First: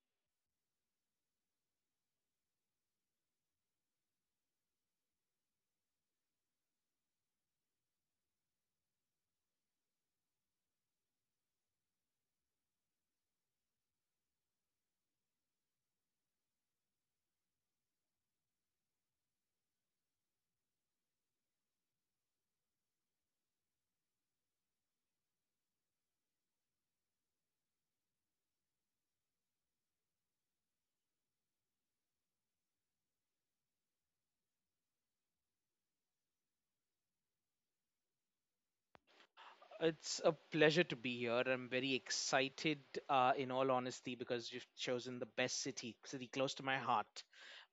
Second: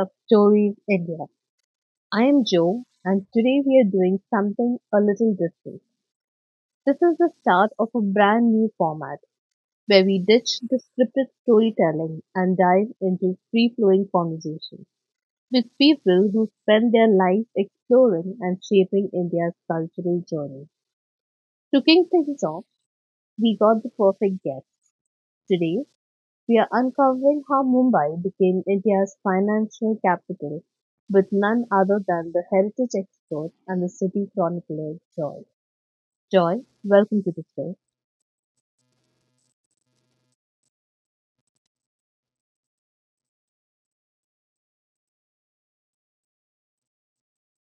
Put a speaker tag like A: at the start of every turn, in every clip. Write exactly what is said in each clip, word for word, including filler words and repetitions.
A: of Stories India. I am Joe, and today we are doing something a little different. This is the start of a brand new format where we ditch the scripted storytelling and dive into free flowing conversations with people who spend their lives exploring and shaping India's cultural journey. To kick things off, we got the perfect guest. Today we are uncovering how Mumbai became India's financial capital with none other than the heritage expert and the city chronicler, Joy. Joy, welcome to the show.
B: It's a pleasure to be here. I'm very excited, uh, in all honesty, because you've chosen the best city, city close to my heart,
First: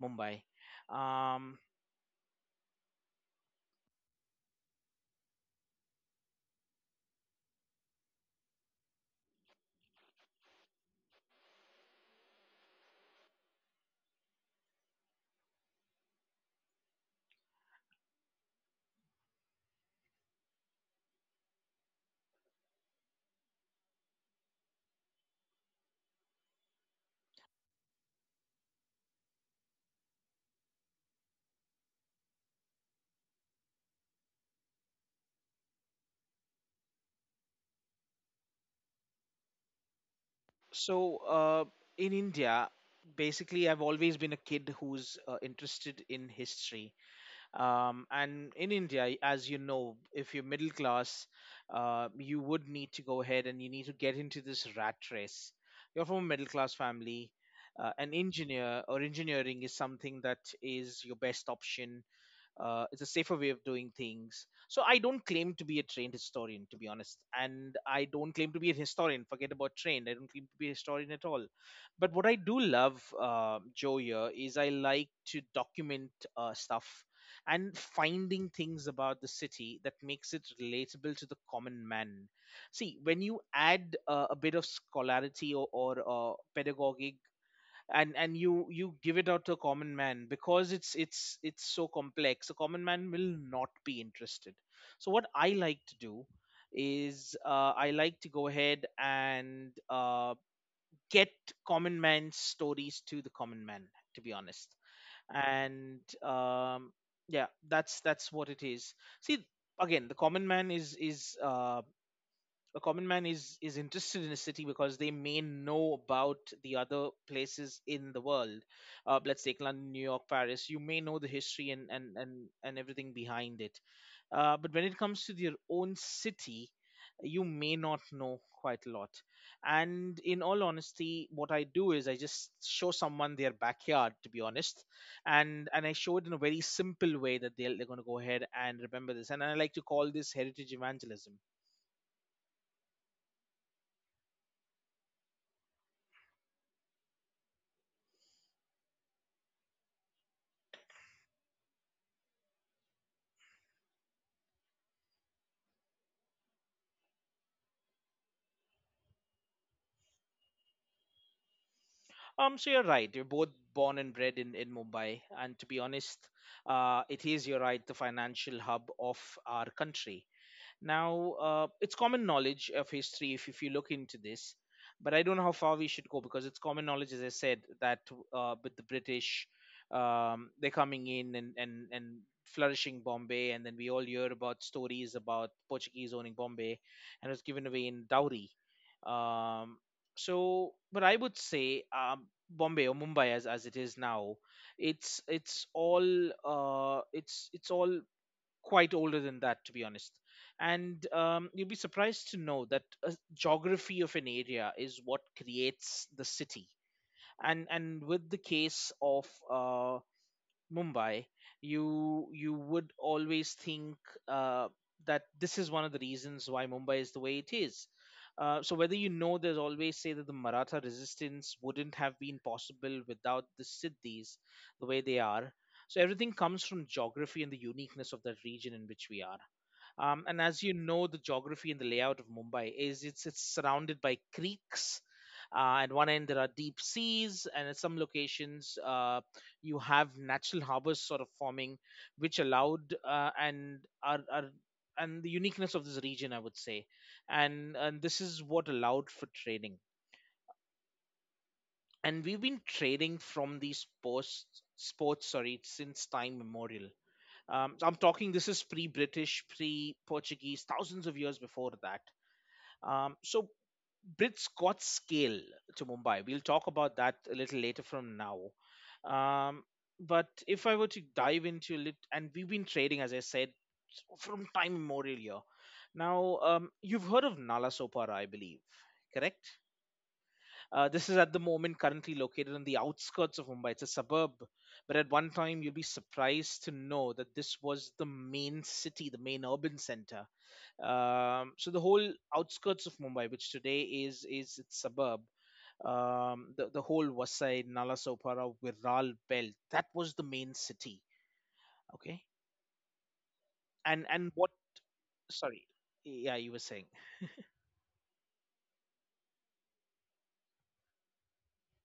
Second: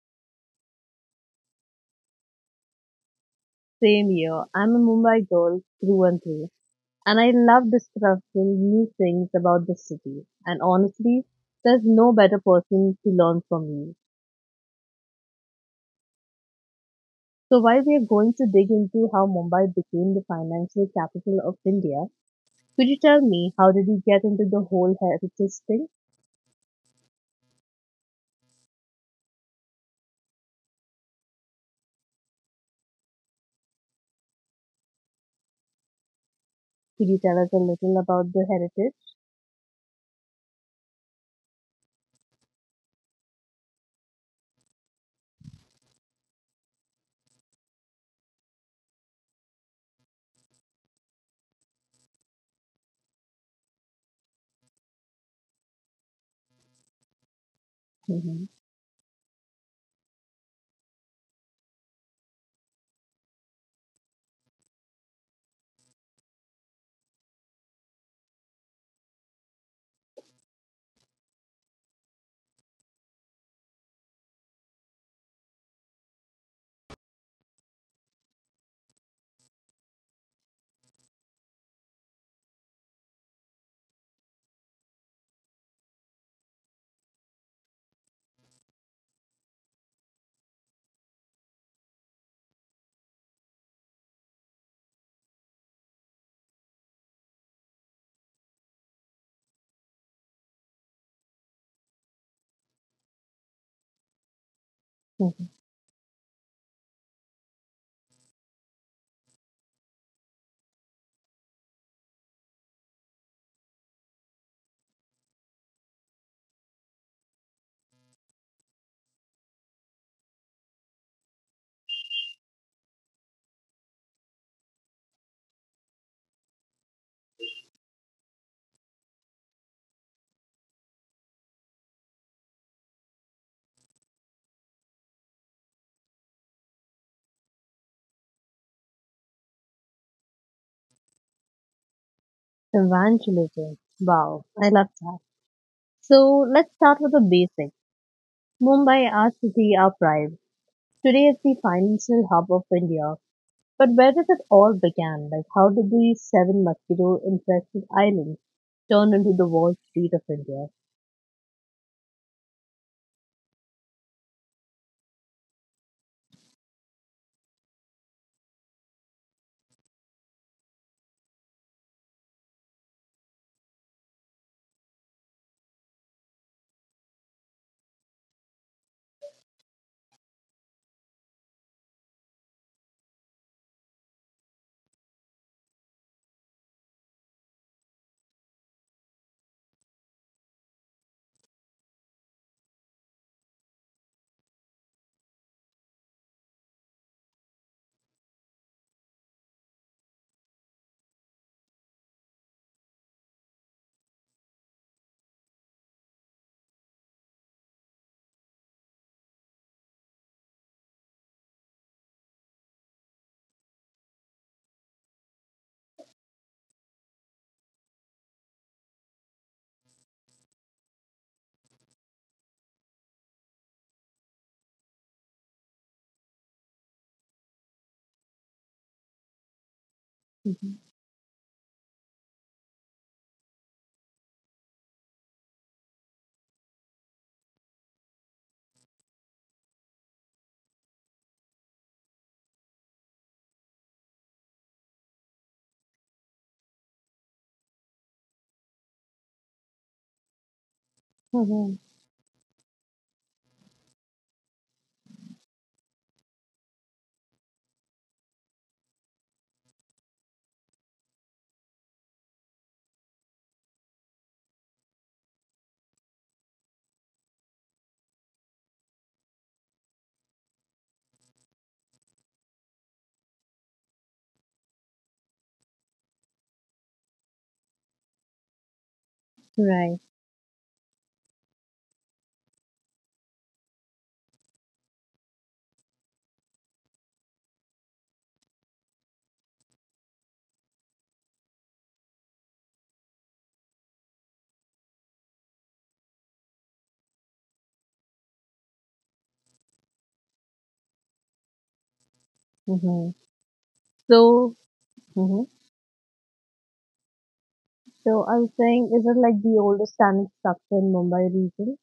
B: Mumbai. Um,
A: Same here. I'm a Mumbai girl through and through, and I love discovering new things about the city. And honestly, there's no better person to learn from you. So while we are going to dig into how Mumbai became the financial capital of India, could you tell me how did you get into the whole heritage thing? Could you tell us a little about the heritage?
B: so, uh, in India, basically, I've always been a kid who's uh, interested in history. Um, and in India, as you know, if you're middle class, uh, you would need to go ahead and you need to get into this rat race. You're from a middle class family. Uh, an
A: Hmm.
B: engineer or engineering is something that is your best option. Uh, it's a safer way of doing things, so I don't claim to be a trained historian, to be honest, and I don't claim to be a historian. Forget about trained, I don't claim to be a historian at all. But what I do love, uh, Joe, here is I like to document uh, stuff and finding things about the city that makes it relatable to the common man. See, when you add uh, a bit of scholarity or, or uh, pedagogic and and you you give it out to a common man, because it's it's it's so complex, a common man will not be interested. So what I like to do is uh, I like to go ahead and uh, get common man's stories to the common man, to be honest. And um, yeah, that's that's what it is. See, again, the common man is is uh, a common man is is interested in a city because they may know about the other places in the world. Uh, let's take London, New York, Paris. You may know the history and and and, and everything behind it. Uh, but when it comes to your own city, you may not know quite a lot. And in all honesty, what I do is I just show someone their backyard, to be honest. and and I show it in a very simple way that they're, they're going to go ahead and remember this, and I like to call this heritage evangelism.
A: Evangelism. Wow, I love that. So let's start with the basics. Mumbai, our city, our pride. Today it's the financial hub of India. But where did it all began? Like how did the seven mosquito infested islands turn into the Wall Street of India?
B: Um, so you're right. You're both born and bred in, in Mumbai, and to be honest, uh, it is, you're right, the financial hub of our country. Now, uh, it's common knowledge of history if, if you look into this, but I don't know how far we should go, because it's common knowledge, as I said, that uh, with the British, um, they're coming in and, and, and flourishing Bombay, and then we all hear about stories about Portuguese owning Bombay and it was given away in dowry. Um, so, but I would say um, Bombay or Mumbai, as, as it is now, it's it's all uh, it's it's all quite older than that, to be honest. And um, you'd be surprised to know that a geography of an area is what creates the city. And and with the case of uh, Mumbai, you you would always think uh, that this is one of the reasons why Mumbai is the way it is. Uh, so whether you know, there's always say that the Maratha resistance wouldn't have been possible without the Siddhis, the way they are. So everything comes from geography and the uniqueness of that region in which we are. Um, and as you
A: Hmm.
B: know, the geography and the layout of Mumbai is it's it's surrounded by creeks. Uh, at one end there are deep seas, and at some locations uh, you have natural harbors sort of forming, which allowed uh, and are, are and the uniqueness of this region, I would say, and and this is what allowed for trading.
A: Hmm.
B: And we've been trading from these posts sports, sorry, since time immemorial. Um, so I'm talking this is pre-British, pre-Portuguese, thousands of years before that. Um, so Britscott's scale to Mumbai. We'll talk about that a little later from now. Um, but if I were to dive into a little, and we've been trading, as I said, from time immemorial here. Now, um, you've heard of Nala Sopara, I believe, correct?
A: Right.
B: Uh, this is at the moment currently located on the outskirts of Mumbai. It's a suburb, but at one time you'll be surprised to know that this was the main city, the main urban center. Um, so the whole outskirts of Mumbai, which today is is its suburb, um, the the whole Vasai, Nalasopara, Viral belt, that was the main city. Okay,
A: Hmm.
B: and and what?
A: So, hmm,
B: Sorry, yeah, you were saying.
A: so I was saying, is it like the oldest standing structure in Mumbai region?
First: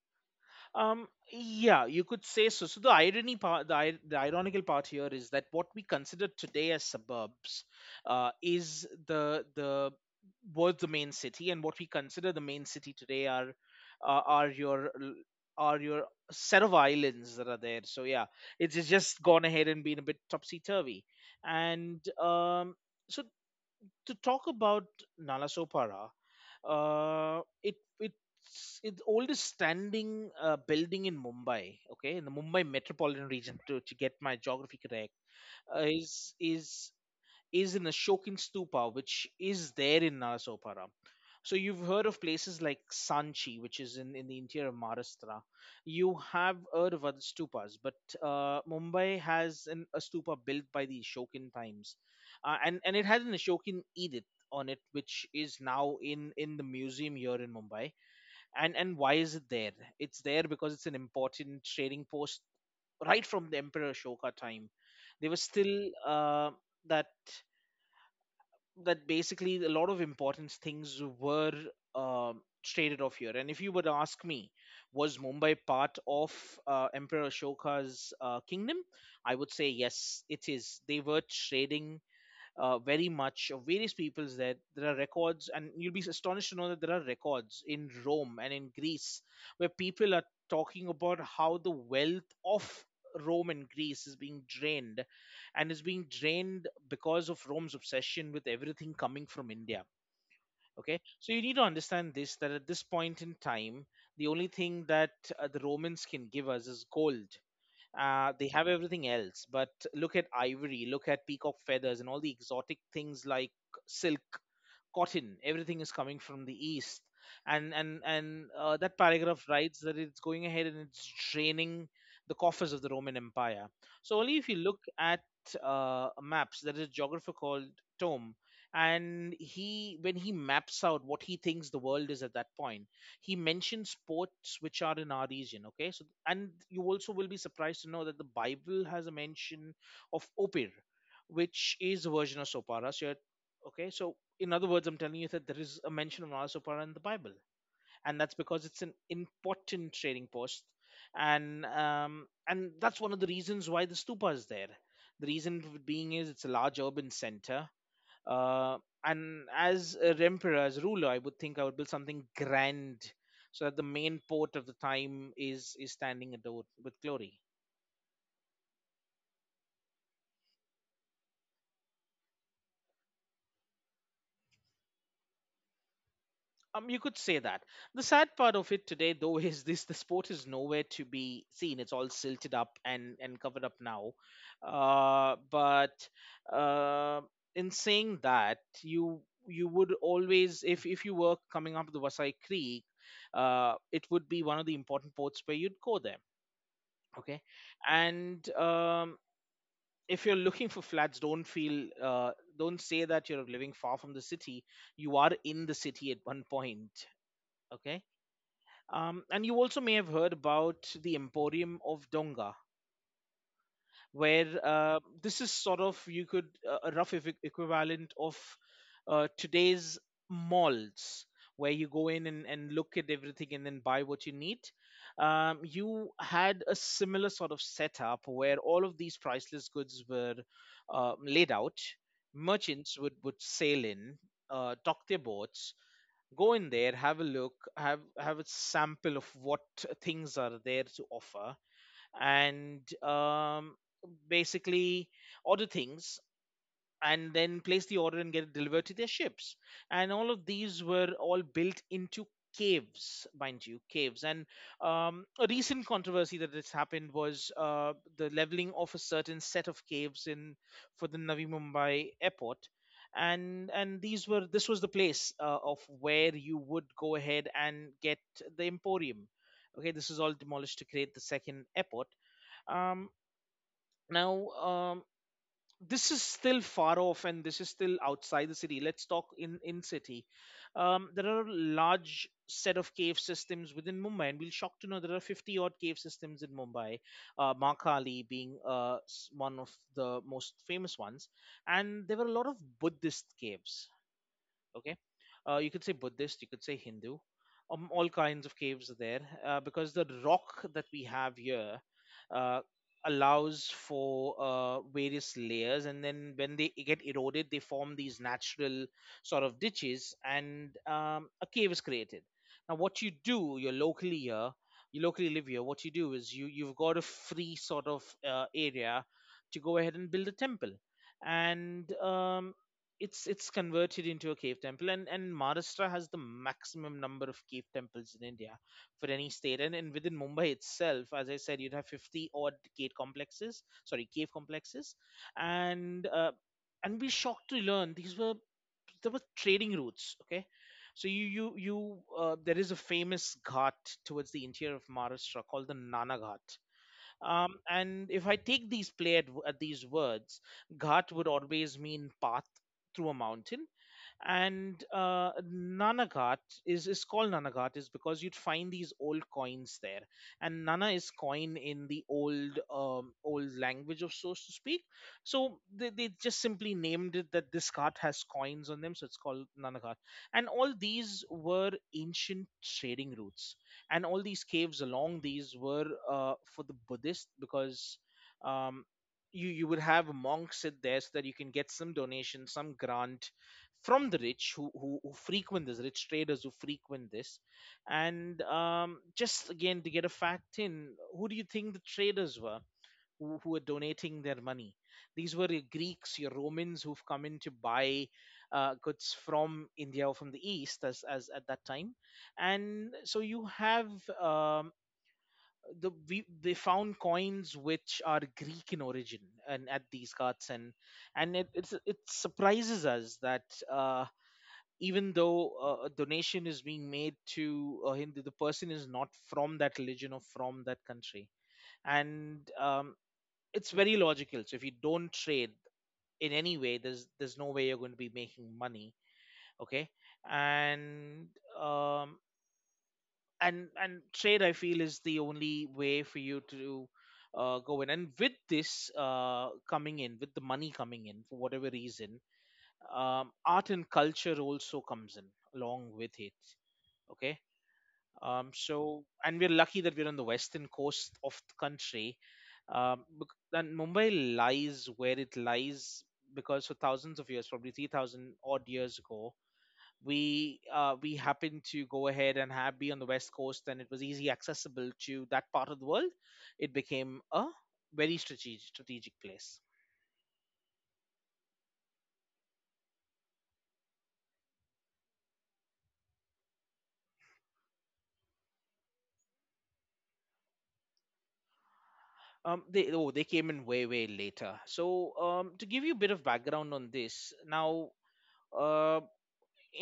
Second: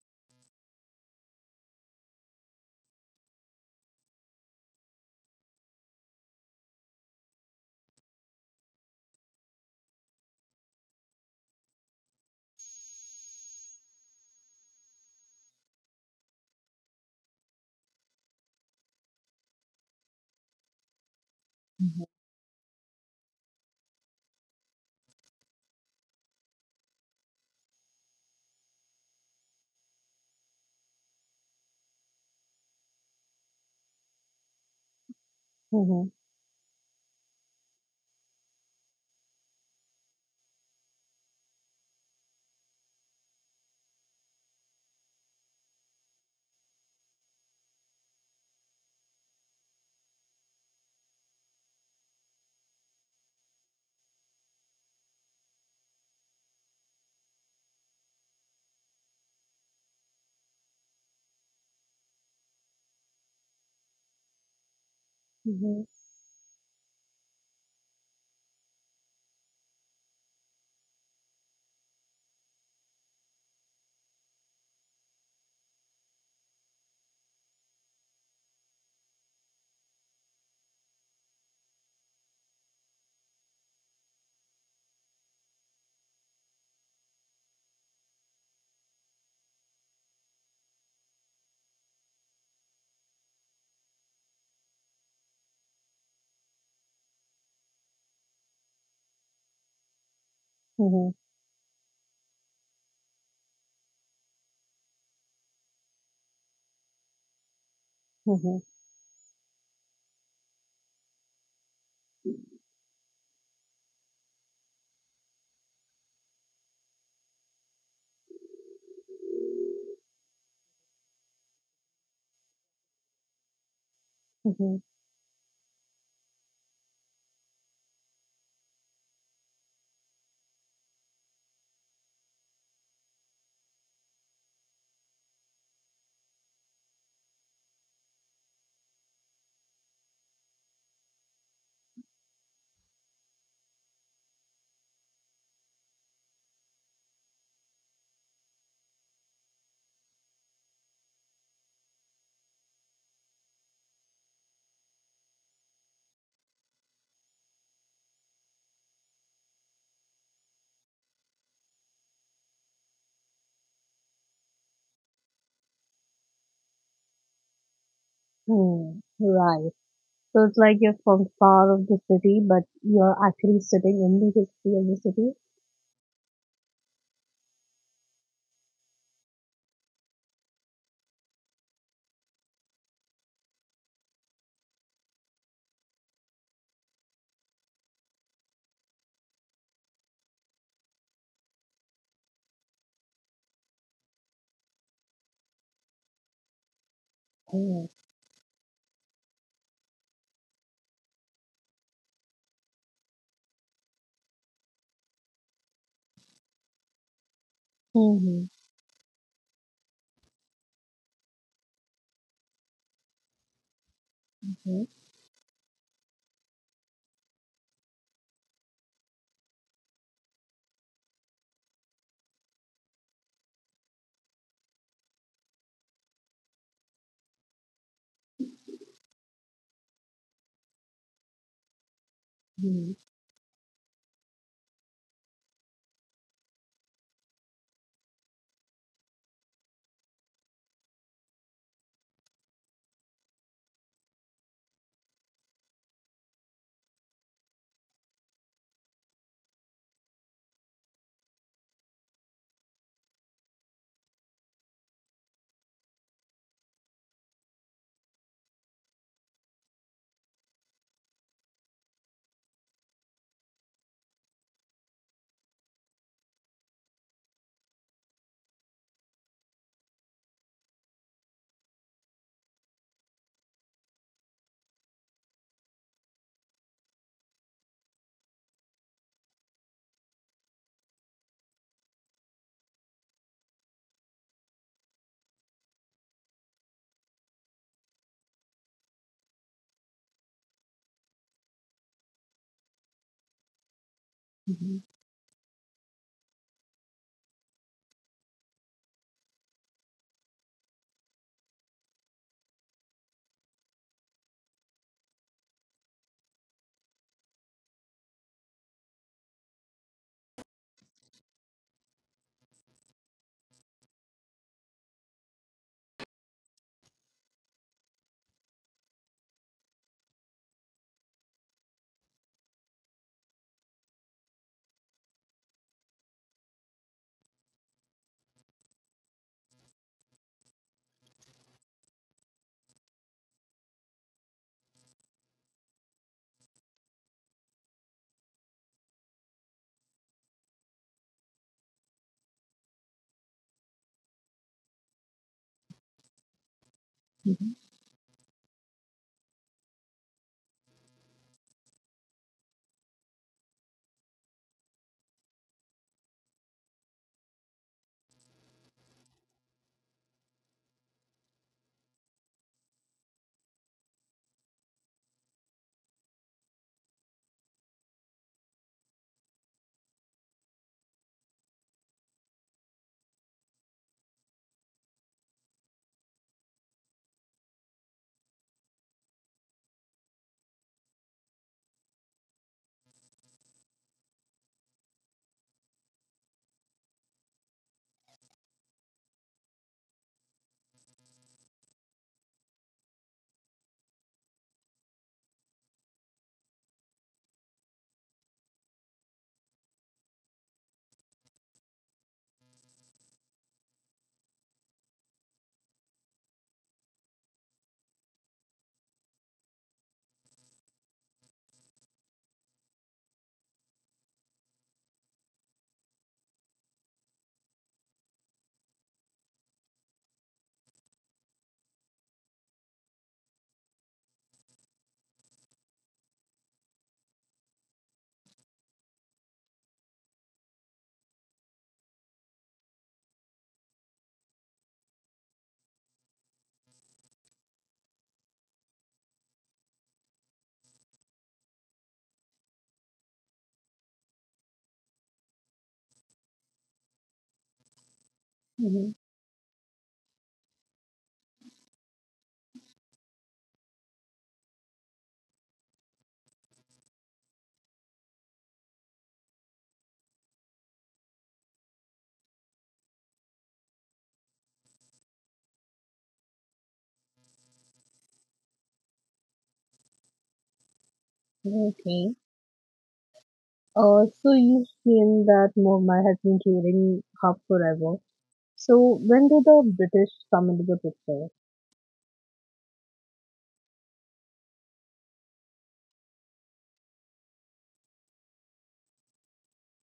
B: Um, yeah, you could say so. So the irony part, the, ir- the ironical part here is that what we consider today as suburbs uh, is the the was the main city, and what we consider the main city today are uh, are your l- are your set of islands that are there. So yeah, it's it's just gone ahead and been a bit topsy turvy,
A: Mhm,
B: and um, so to talk about Nalasopara, uh, it it's it's oldest standing uh, building in Mumbai. Okay, in the Mumbai metropolitan region, to to get my geography correct, uh,
A: mhm,
B: is is is in a shocking stupa, which is there in Narasopara. So you've heard of places like Sanchi, which is in, in the interior of Maharashtra. You have heard of other stupas, but uh, Mumbai has an, a stupa built by the Ashokan times, uh, and and it had an Ashokan edict on it, which is now in in the museum here in Mumbai. And and why is it there? It's there because it's an important trading post right from the Emperor Ashoka time. They were
A: mhm,
B: still uh, that that basically a lot of important things were um traded off here. And if you were to ask me, was Mumbai part of uh, Emperor Ashoka's uh, kingdom? I would say yes, it is. They were trading uh, very much of various peoples there. There are records, and you'll be astonished to know that there are records in Rome and in Greece where people are talking about how the wealth of Rome and Greece is being drained, and is being drained because of Rome's obsession with everything coming from India. Okay,
A: mhm,
B: so you need to understand this, that at this point in time, the only thing that uh, the Romans can give us is gold. Uh, they have everything else, but look at ivory, look at peacock feathers and all the exotic things like silk, cotton. Everything is coming from the east, and and and uh, that paragraph writes that it's going ahead and it's draining the coffers of the Roman Empire. So only if you
A: mhm,
B: look at uh, maps, there is a geographer called Tome, and he, when he maps out what he thinks the world is at that point, he mentions ports which are in our region. Okay, so and you also will be surprised to know that the Bible has a mention of Opir, which is a version of Sopara, so you're- okay so in other words, I'm telling you that there is a mention of Nala Supara in the Bible, and that's because it's an important trading post, and um, and that's one of the reasons why the stupa is there. The reason being is it's a large urban center, uh, and as a emperor, as a ruler, I would think I would build something grand so that the main port of the time is is standing adored with glory.
A: mhm. Right. So it's like you're from far of the city, but you're actually sitting in the history of the city.
B: Um, you could say that. The sad part of it today, though, is this: the sport is nowhere to be seen. It's all silted up and and covered up now. Uh, but uh, in saying that, you you would always, if if you were coming up the Wasai Creek, uh, it would be one of the important ports where you'd go there. Okay,
A: Oh.
B: and um, if you're looking for flats, don't feel uh, don't say that you're living far from the city. You are in the city at one point. Okay.
A: Mhm,
B: Um, and you also may have heard about the Emporium of Donga, where
A: mhm,
B: uh, this is sort of you could uh, a rough equi- equivalent of uh, today's malls, where you go in and, and look at everything and then buy what you need. Um, you had a similar sort of setup where all of these priceless goods were uh, laid out.
A: mhm,
B: Merchants would would sail in, uh, dock their boats, go in there, have a look, have have a sample of what things are there to offer, and um, basically order things and then place the order and get it delivered to their ships. And all of these were all built into caves, mind you, caves. And um, a recent controversy that has happened was uh, the leveling of a certain set of caves in for the Navi Mumbai airport. And and these were this was the place uh, of where you would go ahead and get the Emporium. Okay, this is all demolished to create the second airport. Um, now, um, this is still far off and this is still outside the city. Let's talk in in city. Um, there are a large set of cave systems within Mumbai, and we'll shock to know there are fifty odd cave systems in Mumbai, uh, Makali being uh, s- one of the most famous ones, and there were a lot of Buddhist caves.
A: mhm,
B: Okay. Uh, you could say Buddhist, you could say Hindu. Um, all kinds of caves are there, uh, because the rock that we have here, uh, allows for uh, various layers, and then when they get eroded they form these natural sort of ditches and um, a cave is created. Now, what you do, you're locally here, you locally live here, what you do is you you've got a free sort of uh, area to go ahead and build a temple. And um, it's it's converted into a cave temple, and and Maharashtra has the maximum number of cave temples in India for any state, and, and within Mumbai itself, as I said, you'd have fifty odd gate complexes, sorry, cave complexes. And uh, and be shocked to learn these were, there were trading routes. Okay. So you you you uh, there is a famous ghat towards the interior of Maharashtra called the Nana Ghat. Um, and if I take these play at, w- at these words, ghat would always mean path through a mountain. And uh, Nanagat is is called Nanagat is because you'd find these old coins there, and nana is coin in the old um, old language, of so to speak. So they, they just simply named it that this cart has coins on them, so it's called Nanagat. And all these were ancient trading routes, and all these caves along these were, uh, for the Buddhist because. Um, you, you would have monks sit there so that you can get some donation, some grant from the rich who, who who frequent this, rich traders who frequent this. And um, just again to get a fact in, who do you think the traders were, who, who were donating their money? These were your Greeks, your Romans, who've come in to buy uh, goods from India or from the east, as as at that time. And so you have, um, the we, they found coins which are Greek in origin and at these carts. And and it it's, it surprises us that, uh, even though, uh, a donation is being made to a Hindu, the person is not from that religion or from that country. And um, it's very logical. So if you don't trade in any way, there's there's no way you're going to be making money. Okay. And um, and and trade, I feel, is the only way for you to uh, go in. And with this, uh, coming in, with the money coming in for whatever reason, um, art and culture also comes in along with it. Okay. Um,
A: mhm, mhm.
B: so, and we're lucky that we're on the western coast of the country. Um, bec- and Mumbai lies where it lies because for thousands of years, probably three thousand odd years ago, we uh, we happened to go ahead and have be on the west coast, and it was easy accessible to that part of the world. It became a very strategic strategic place.
A: Okay. Uh, so you feel that Mumbai has been trading hub forever. So when did the British come into the picture?
B: Um, they, oh, they came in way way later. So um, to give you a bit of background on this, now, Uh,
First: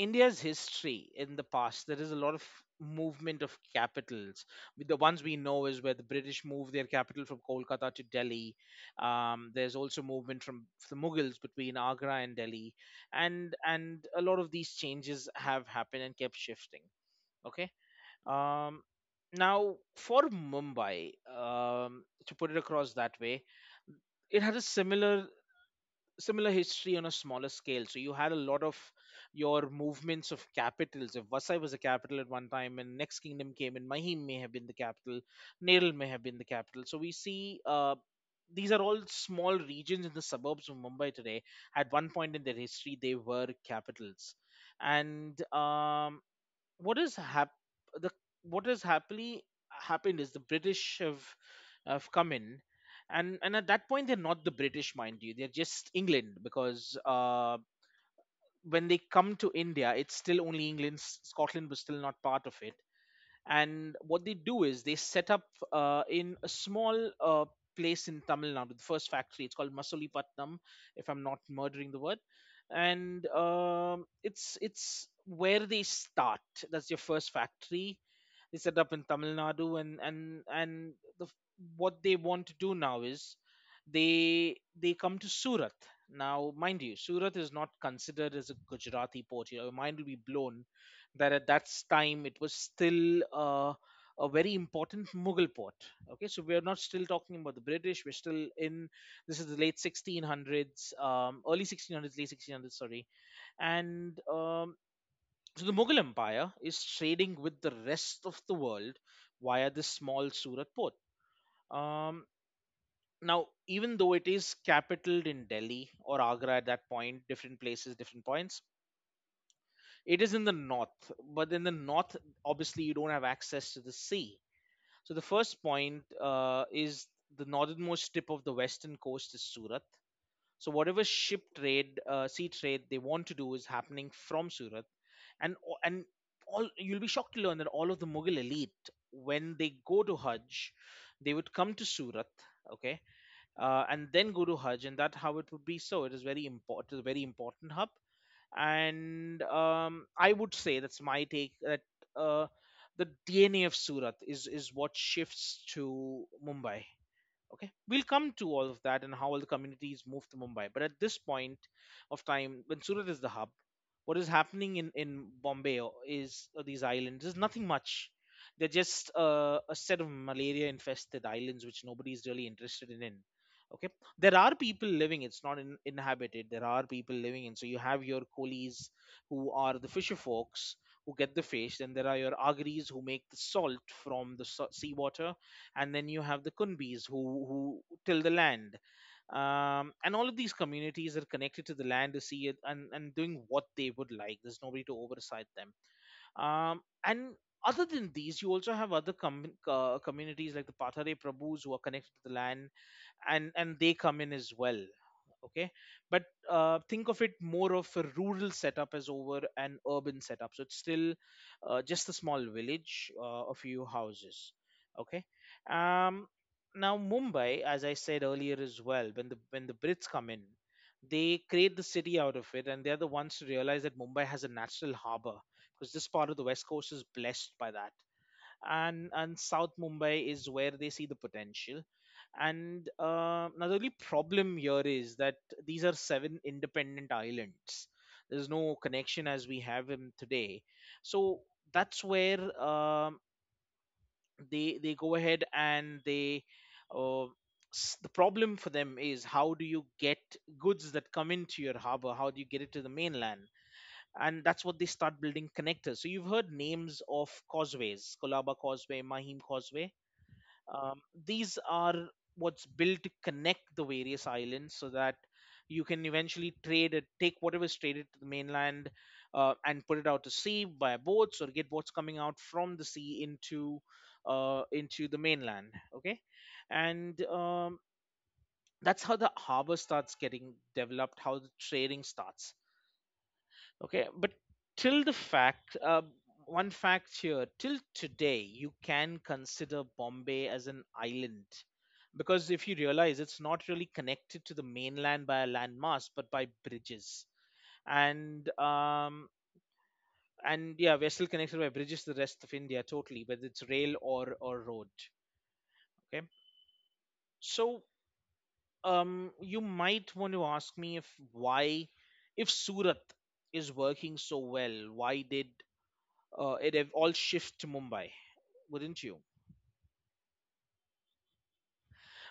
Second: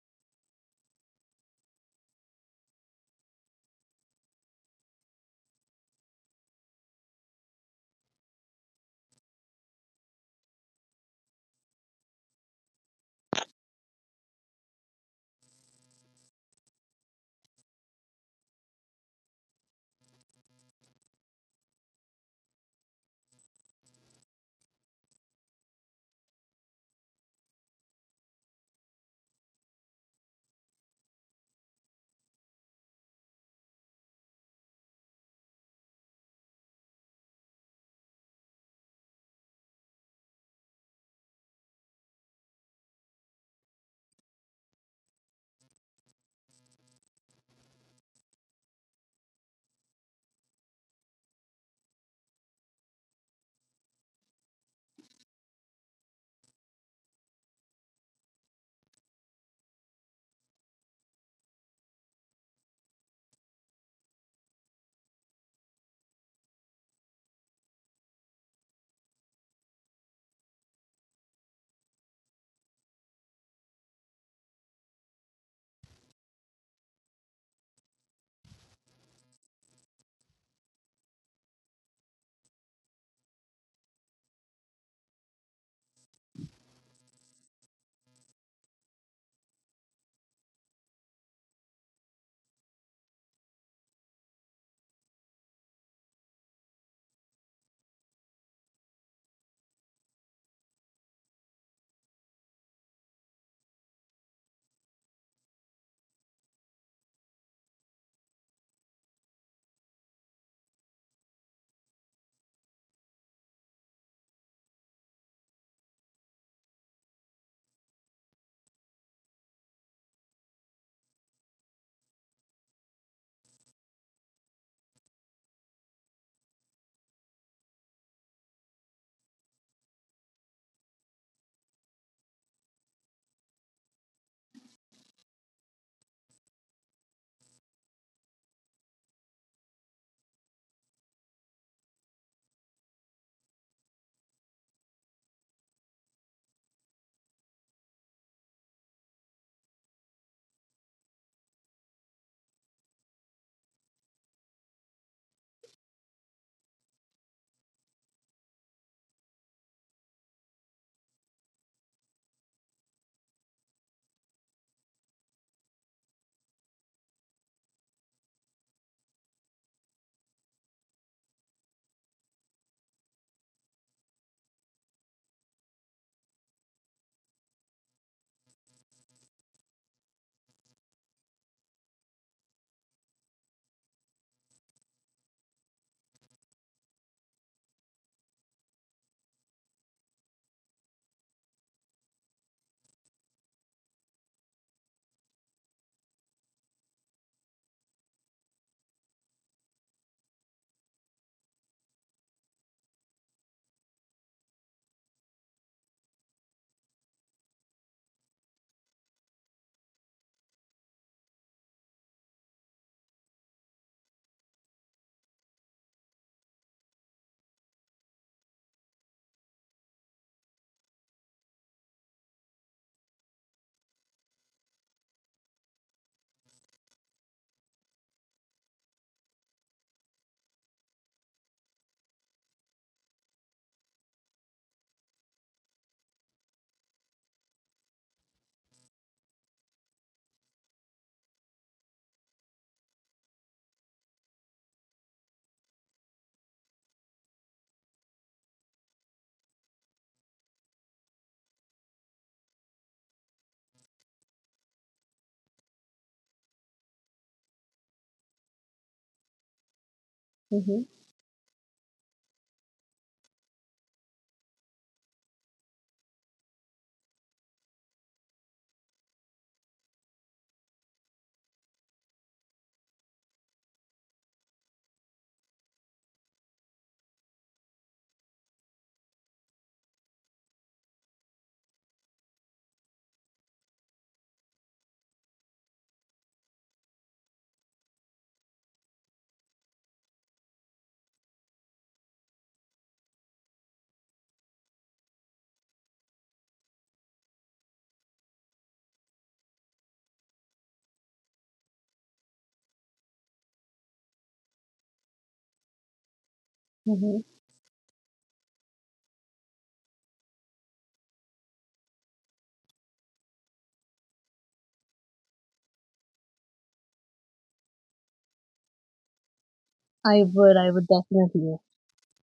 B: India's history in the past, there is a lot of movement of capitals. With the ones we know is where the British moved their capital from Kolkata to Delhi. Um, there's also movement from the Mughals between Agra and Delhi, and and a lot of these changes have happened and kept shifting. Okay. Um, Now for Mumbai, um, to put it across that way, it had a similar similar history on a smaller scale. So you had a lot of your movements of capitals. If Vasai was a capital at one time, and next kingdom came, and Mahim may have been the capital, Neril may have been the capital. So we see, uh, these are all small regions in the suburbs of Mumbai today. At one point in their history, they were capitals, and um, what is hap- the what has happily happened is the British have have come in, and and at that point they're not the British, mind you, they're just England, because uh, when they come to India, it's still only England. S- Scotland was still not part of it, and what they do is they set up uh, in a small uh, place in Tamil Nadu, the first factory. It's called Masulipatnam, if I'm not murdering the word. And um, it's it's where they start. That's your first factory, they set up in Tamil Nadu, and and and the, f- what they want to do now is they they come to Surat. Now, mind you, Surat is not considered as a Gujarati port. Your mind will be blown that at that time it was still uh, a very important Mughal port. Okay, so we are not still talking about the British. We're still in, this is the late sixteen hundreds, um, early sixteen hundreds, late sixteen hundreds, sorry. And um, so the Mughal Empire is trading with the rest of the world via this small Surat port. Um, Now, even though it is capitaled in Delhi or Agra at that point, different places, different points, it is in the north. But in the north, obviously, you don't have access to the sea. So the first point, uh, is, the northernmost tip of the western coast is Surat. So whatever ship trade, uh, sea trade they want to do is happening from Surat. And and all, you'll be shocked to learn that all of the Mughal elite, when they go to Hajj, they would come to Surat. Okay. Uh, and then go to Hajj, and that how it would be. So it is very important, it is a very important hub. And um, I would say that's my take that, uh, the D N A of Surat is is what shifts to Mumbai. Okay, we'll come to all of that and how all the communities move to Mumbai. But at this point of time, when Surat is the hub, what is happening in in Bombay or- is, uh, these islands, is nothing much. They're just, uh, a set of malaria-infested islands which nobody is really interested in. in. Okay. There are people living; it's not in, inhabited. There are people living in. So you have your coolies who are the fisher folks who get the fish. Then there are your agaris who make the salt from the sa- seawater, and then you have the Kunbis who who till the land. Um, and all of these communities are connected to the land, to see it, and and doing what they would like. There's nobody to oversight them. Um, and other than these, you also have other com- uh, communities like the Pathare Prabhus who are connected to the land, and and they come in as well. Okay. But uh, think of it more of a rural setup as over an urban setup, so it's still uh, just a small village, uh, a few houses. Okay. um Now Mumbai, as I said earlier as well, when the when the Brits come in, they create the city out of it, and they're the ones to realize that Mumbai has a natural harbor, because this part of the west coast is blessed by that. And and South Mumbai is where they see the potential. And uh, now the only problem here is that these are seven independent islands, there's no connection as we have them today. So that's where um, they they go ahead and they, uh, s- the problem for them is, how do you get goods that come into your harbor, how do you get it to the mainland? And that's what they start, building connectors. So you've heard names of causeways, Kolaba Causeway, Mahim Causeway.
A: Mm-hmm,
B: um, these are what's built to connect the various islands, so that you can eventually trade it, take whatever is traded to the mainland, uh, and put it out to sea by boats, or get boats coming out from the sea into, uh, into the mainland. Okay. And um, that's how the harbor starts getting developed, how the trading starts. Okay. But till the fact, uh, one fact here, till today, you can consider Bombay as an island, because if you realize it's not really connected to the mainland by a landmass but by bridges. And um, and yeah, we're still connected by bridges to the rest of India totally, whether it's rail or or road. Okay.
A: mm-hmm.
B: So um, you might want to ask me, if, why, if Surat is working so well, why did uh, it have all shift to Mumbai, wouldn't you?
A: I would, I would definitely.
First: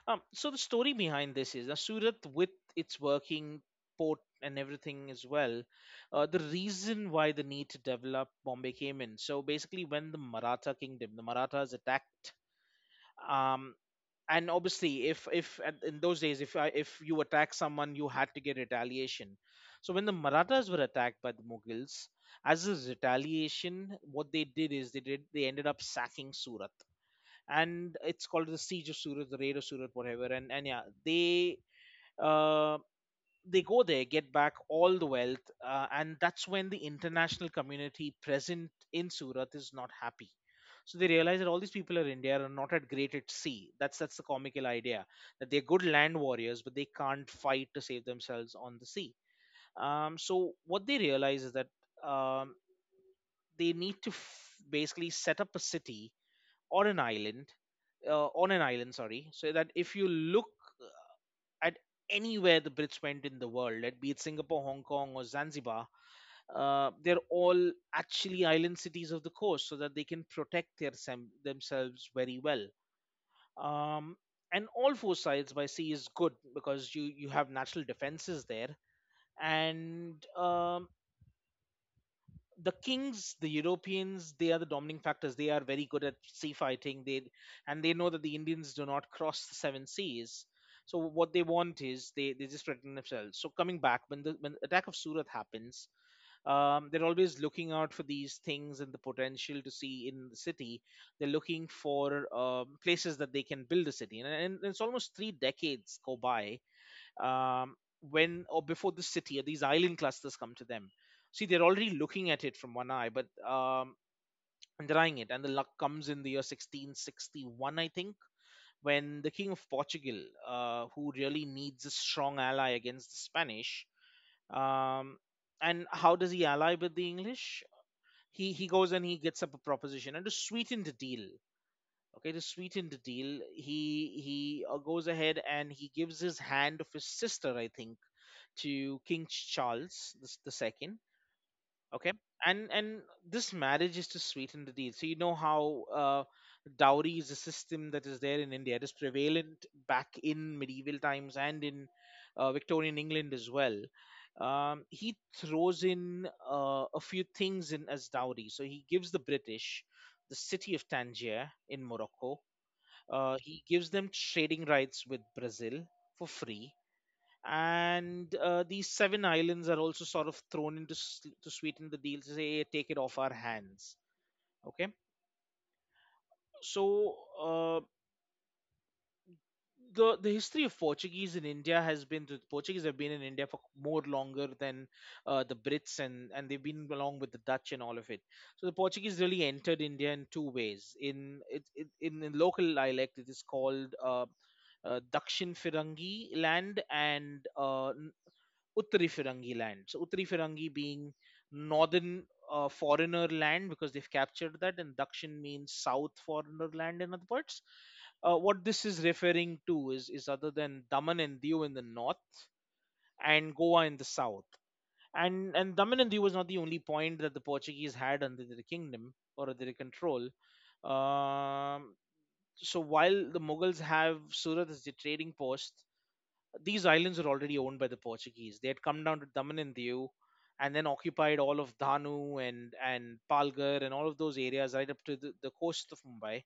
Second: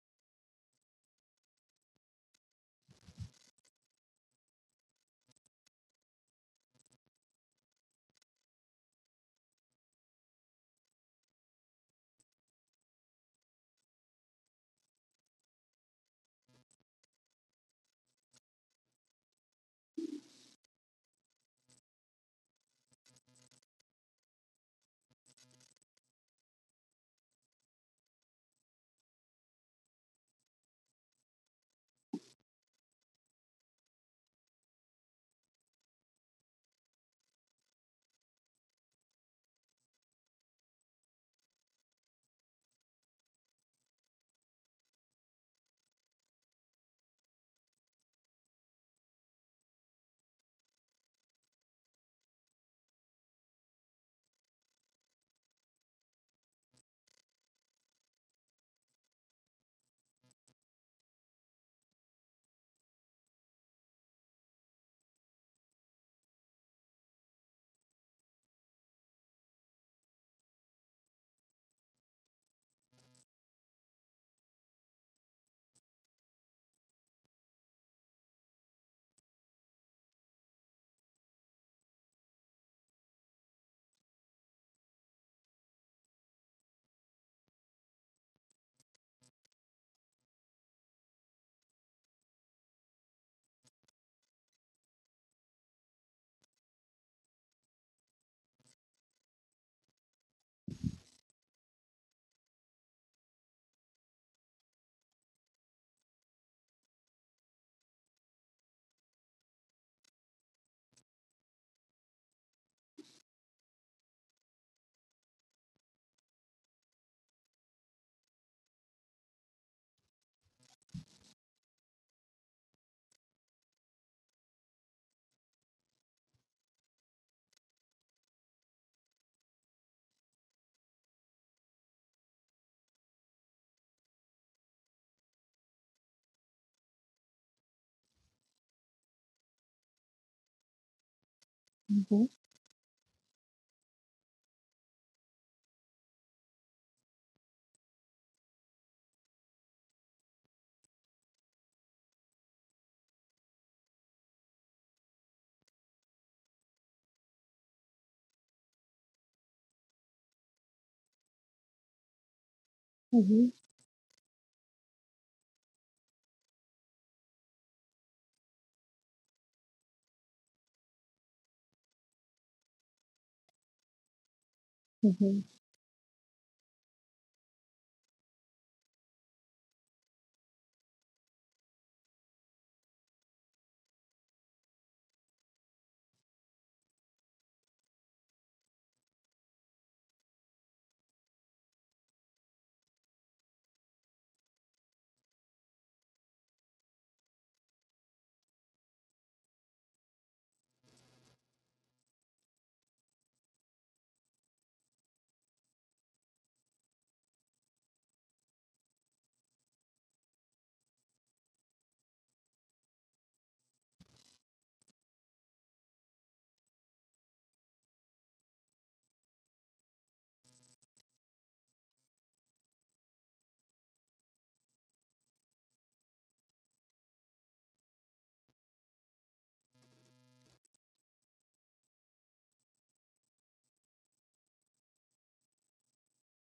B: Um, so the story behind this is that Surat, with its working port and everything as well, uh, the reason why the need to develop Bombay came in. So basically, when the Maratha kingdom, the Marathas attacked, um, and obviously, if if at- in those days, if I, if you attack someone, you had to get retaliation. So when the Marathas were attacked by the Mughals, as a retaliation, what they did is they did they ended up sacking Surat, and it's called the Siege of Surat, the Raid of Surat, whatever. And and yeah, they uh, they go there, get back all the wealth, uh, and that's when the international community present in Surat is not happy. So they realize that all these people are India are not at great at sea. That's that's the comical idea that they're good land warriors, but they can't fight to save themselves on the sea. Um, so what they realize is that um, they need to f- basically set up a city or an island, uh, on an island, sorry, so that if you look at anywhere the Brits went in the world, let be it Singapore, Hong Kong, or Zanzibar, uh, they're all actually island cities of the coast, so that they can protect their sem- themselves very well. Um, and all four sides by sea is good because you you have natural defenses there, and um, the kings, the Europeans, they are the dominating factors. They are very good at sea fighting. They and they know that the Indians do not cross the seven seas. So what they want is they, they just protect themselves. So coming back when the when the attack of Surat happens, um, they're always looking out for these things and the potential to see in the city. They're looking for um, places that they can build a city, and, and it's almost three decades go by, um, when or before the city these island clusters come to them. See, they're already looking at it from one eye, but um, denying it. And the luck comes in the year sixteen sixty-one, I think, when the king of Portugal, uh, who really needs a strong ally against the Spanish, um, and how does he ally with the English? He he goes and he gets up a proposition, and to sweeten the deal. Okay, to sweeten the deal, he he uh, goes ahead and he gives his hand of his sister, I think, to King Charles the s- the second. Okay,
A: Mm-hmm,
B: and and this marriage is to sweeten the deal. So you know how uh, dowry is a system that is there in India. It is prevalent back in medieval times and in uh, Victorian England as well. Um, he throws in uh, a few things in as dowry. So he gives the British the city of Tangier in Morocco. Uh,
A: mm-hmm.
B: he gives them trading rights with Brazil for free, and uh, these seven islands are also sort of thrown into s- to sweeten the deal, to say, "Hey, take it off our hands." Okay,
A: Mhm,
B: so uh, the the history of Portuguese in India has been the Portuguese have been in India for more longer than uh, the Brits, and and they've been along with the Dutch and all of it. So the Portuguese really entered India in two ways. In it, it in, in local dialect, it is called uh, uh, Dakshin Firangi land and uh, Uttari Firangi land. So Uttari Firangi being northern uh, foreigner land because they've captured that, and Dakshin means south foreigner land in other parts. Uh, what this is referring to is is other than Daman and Diu in the north and Goa in the south. And and Daman and Diu was not the only point that the Portuguese had under their kingdom or under their control. Um, so while the Mughals have Surat as their trading post, these islands were already owned by the Portuguese. They had come down to Daman and Diu and then occupied all of Danu and, and Palgar and all of those areas right up to the, the coast of Mumbai.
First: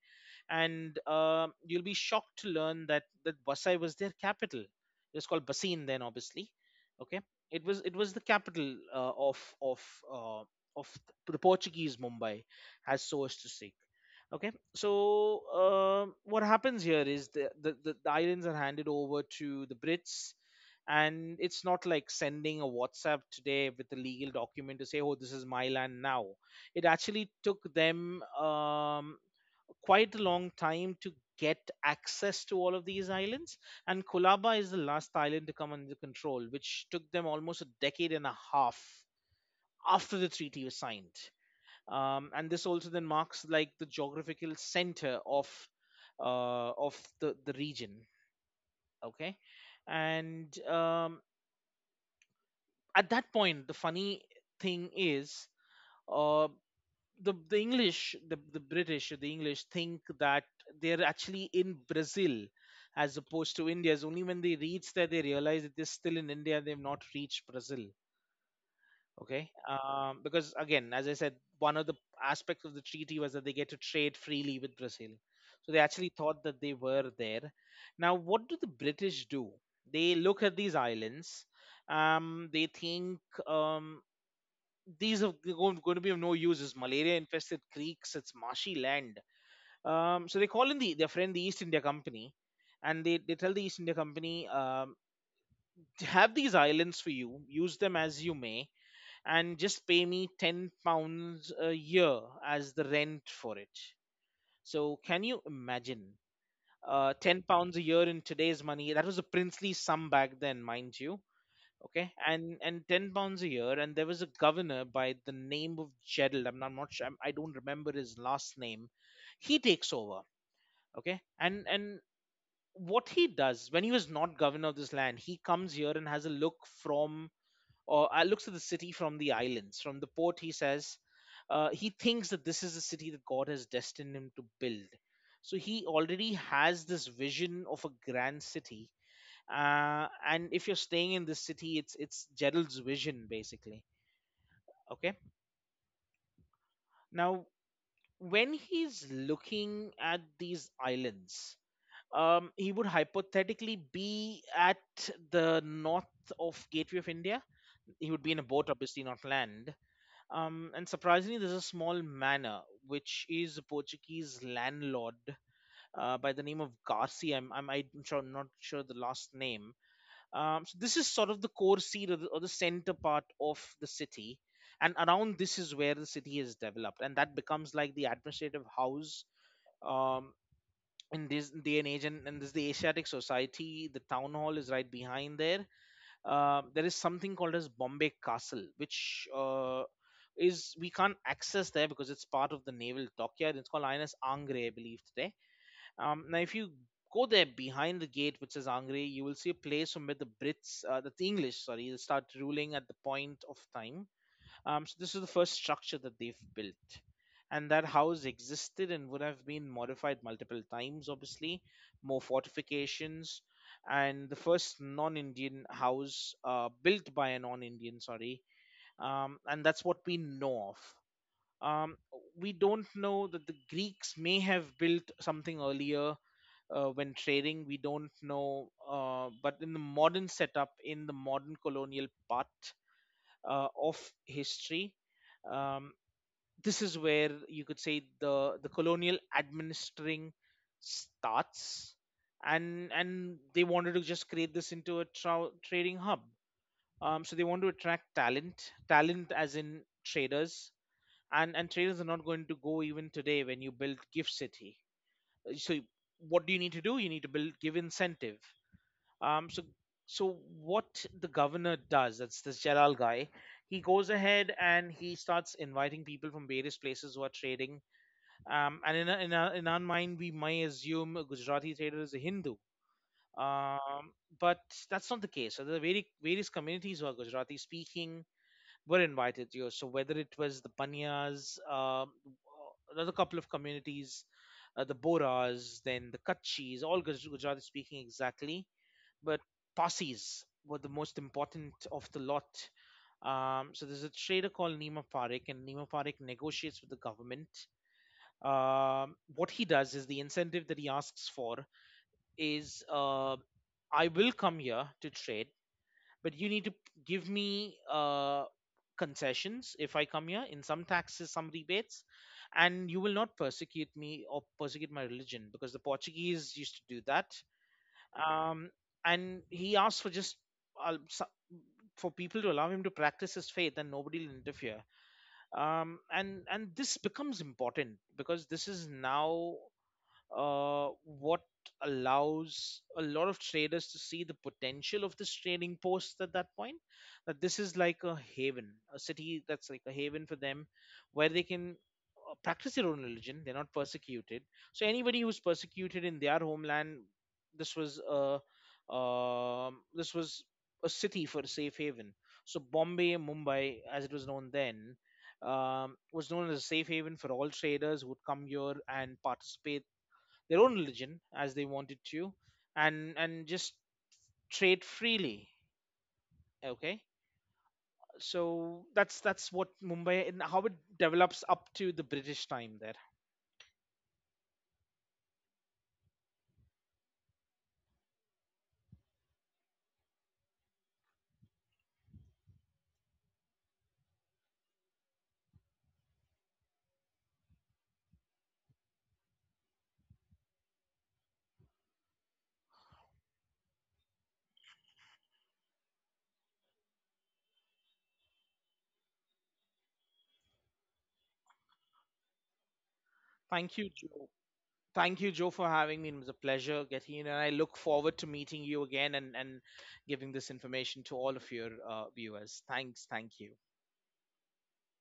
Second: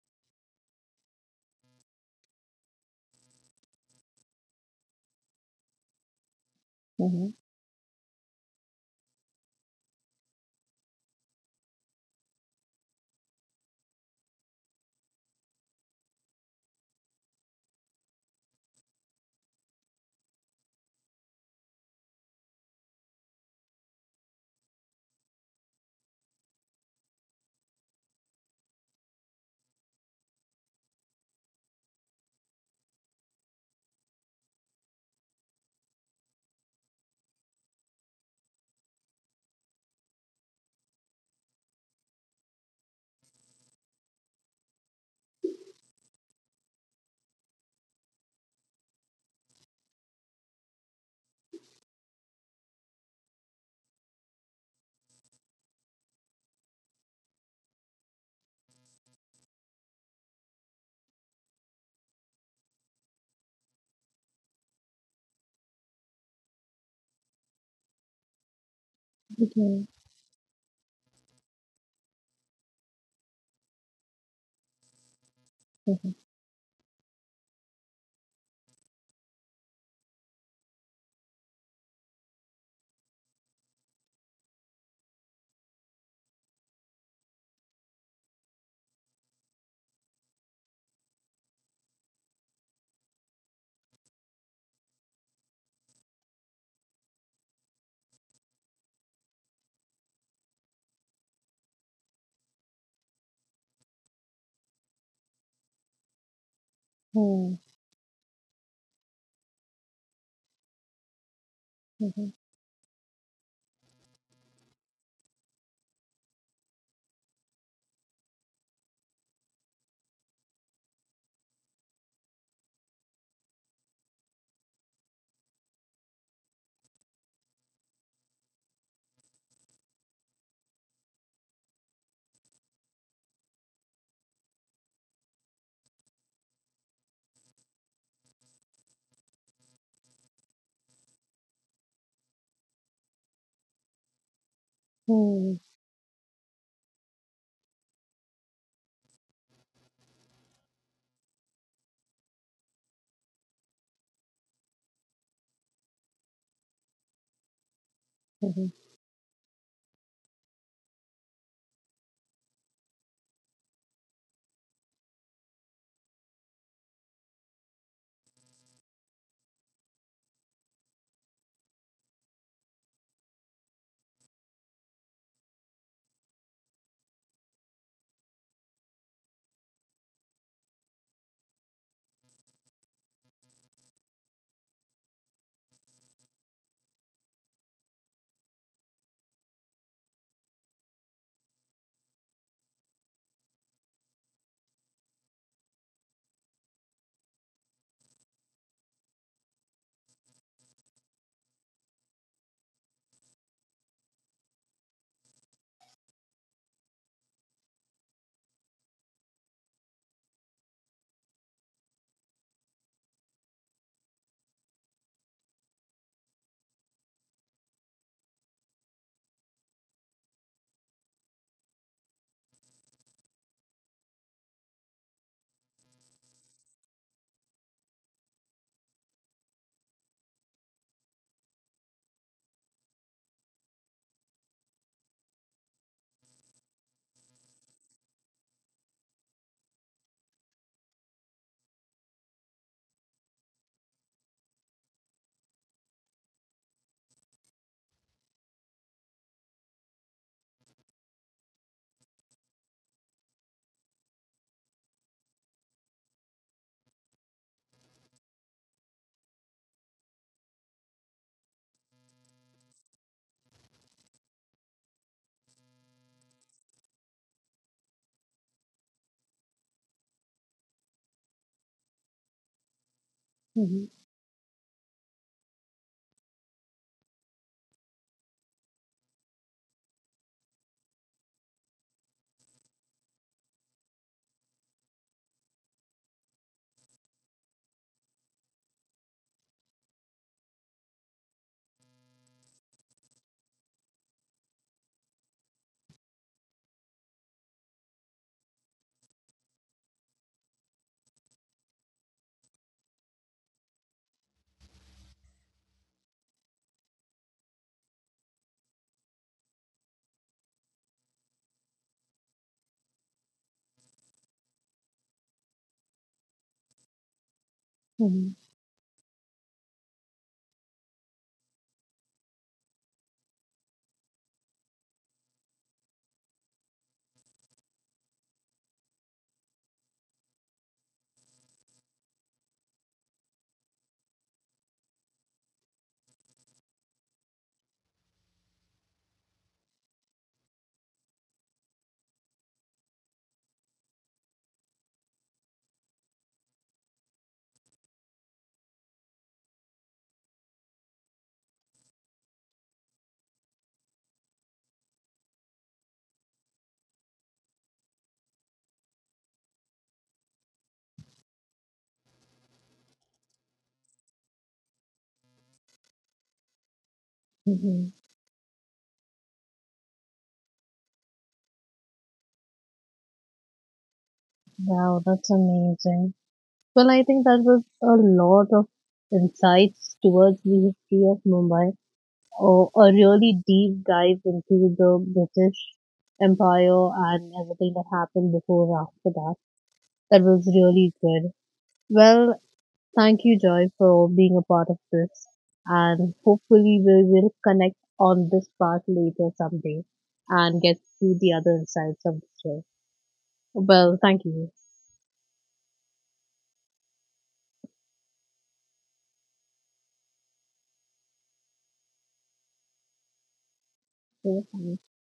B: And uh, you'll be shocked to learn that, that Vasai was their capital. It was called Basin then, obviously. Okay.
A: mhm,
B: It was it was the capital uh, of of uh, of the Portuguese Mumbai, as so as to say. Okay, so um what happens here is the, the, the, the islands are handed over to the Brits, and it's not like sending a WhatsApp today with a legal document to say, oh, this is my land now. It actually took them um, quite a long time to get access to all of these islands, and Kolaba is the last island to come under control, which took them almost a decade and a half after the treaty was signed. Um, and this also then marks like the geographical center of uh, of the the region. Okay. And um, at that point, the funny thing is, uh, the the english the, the British or the English think that they're actually in Brazil as opposed to India. Is only when they reach there they realize that they're still in India, they've not reached Brazil. Okay.
A: mhm,
B: Um, because again, as I said, one of the aspects of the treaty was that they get to trade freely with Brazil, so they actually
A: mhm,
B: thought that they were there. Now, what do the British do? They look at these islands. Um, they think um, these are going to be of no use, it's malaria infested creeks, it's marshy land. Um, so they call in the, their friend the East India Company, and they, they tell the East India Company, um, to have these islands for you, use them as you may, and just pay me ten pounds a year as the rent for it. So can you imagine, uh, 10
A: mhm,
B: pounds a year in today's money, that was a princely sum back then, mind you. Okay.
A: mhm,
B: And and ten pounds a year. And there was a governor by the name of Jedel. i'm not, I'm not sure, I'm, I don't remember his last name. He takes over. Okay. And and what he does, when he was not governor of this land, he comes here and has a look from, or uh, looks at the city from the islands. From the port, he says, uh, he thinks that this is a city that God has destined him to build. So he already has this vision of a grand city, uh, and if you're staying in this city, it's it's Gerald's vision basically. Okay,
A: mhm,
B: now when he's looking at these islands, um, he would hypothetically be at the north of Gateway of India. He would be in a
A: mhm,
B: boat, obviously not land. Um, and surprisingly, there's a small manor which is a Portuguese landlord uh, by the name of Garcia. I'm, I'm, I'm sure, not sure the last name. Um, so this is sort of the core seat or the, or the center part of the city, and around this is where the city is developed, and that becomes like the administrative house. Um, in this day and age, and, and this is the Asiatic Society. The town hall is right behind there. Uh, there is something called as Bombay Castle, which uh, is we can't access there because it's part of the naval dockyard. It's called I N S Angre, I believe, today. Um, now, if you go there behind the gate, which is Angre, you will see a place from where the Brits, uh, the English, sorry, start ruling at the point of time. Um, so this is the first structure that they've built. And that house existed and would have been modified multiple times, obviously, more fortifications. And the first non Indian house, uh, built by a non Indian, sorry. Um, and that's what we know of. Um, we don't know that the Greeks may have built something earlier uh, when trading. We don't know. Uh, but in the modern setup, in the modern colonial part uh, of history, um, this is where you could say the the colonial administering starts. And and they wanted to just create this into a tra- trading hub, um, so they want to attract talent talent as in traders, and and traders are not going to go even today when you build gift city. Uh, so what do you need to do? You need to build give incentive. Um, so so what the governor does, that's this Jalal guy, he goes ahead and he starts inviting people from various places who are trading. Um, and in, in, our, in our mind, we may assume a Gujarati trader is a Hindu.
A: mhm,
B: Um, but that's not the case. So there are very, various communities who are Gujarati speaking were invited here. So whether it was the Banyas, um, another couple of communities, uh, the Boras, then the Kutchis, all Guj- Gujarati speaking exactly. But Parsis were the most important of the lot. Um, so there's a trader called Nima Parekh, and Nima Parekh negotiates with the government. Um, what he does is, the incentive that he asks for is, uh, I will come here to trade, but you need to give me uh, concessions if I come here, in some taxes, some rebates, and you will not persecute me or persecute my religion because the Portuguese used to do that.
A: mhm,
B: Um, and he asked for just uh, so- for people to allow him to practice his faith and nobody will interfere. Um, and and this becomes important because this is now uh, what allows a lot of traders to see the potential of this trading post at that point, that this is like a haven, a city that's like a haven for them where they can uh, practice their own religion, they're not persecuted. So anybody who's persecuted in their homeland, this was a um, this was a city for a safe haven. So Bombay, Mumbai as it was known then, um, was known as a safe haven for all traders who would come here and participate their own religion as they wanted to, and and just trade freely. Okay.
A: mhm.
B: So that's that's what Mumbai, and how it develops up to the British time there.
A: Wow, that's amazing. Well, I think that was a lot of insights towards the history of Mumbai, or a really deep dive into the British Empire and everything that happened before and after that. That was really good. Well, thank you, Joy, for being a part of this. And hopefully, we will connect on this part later someday and get to the other insides of the show.
B: Thank you,
A: Well, thank
B: Joe.
A: you.
B: Thank you, Joe, for having me. It was a pleasure getting in, and I look forward to meeting you again, and and giving this information to all of your uh, viewers. Thanks, thank you.
A: Yeah, thank you.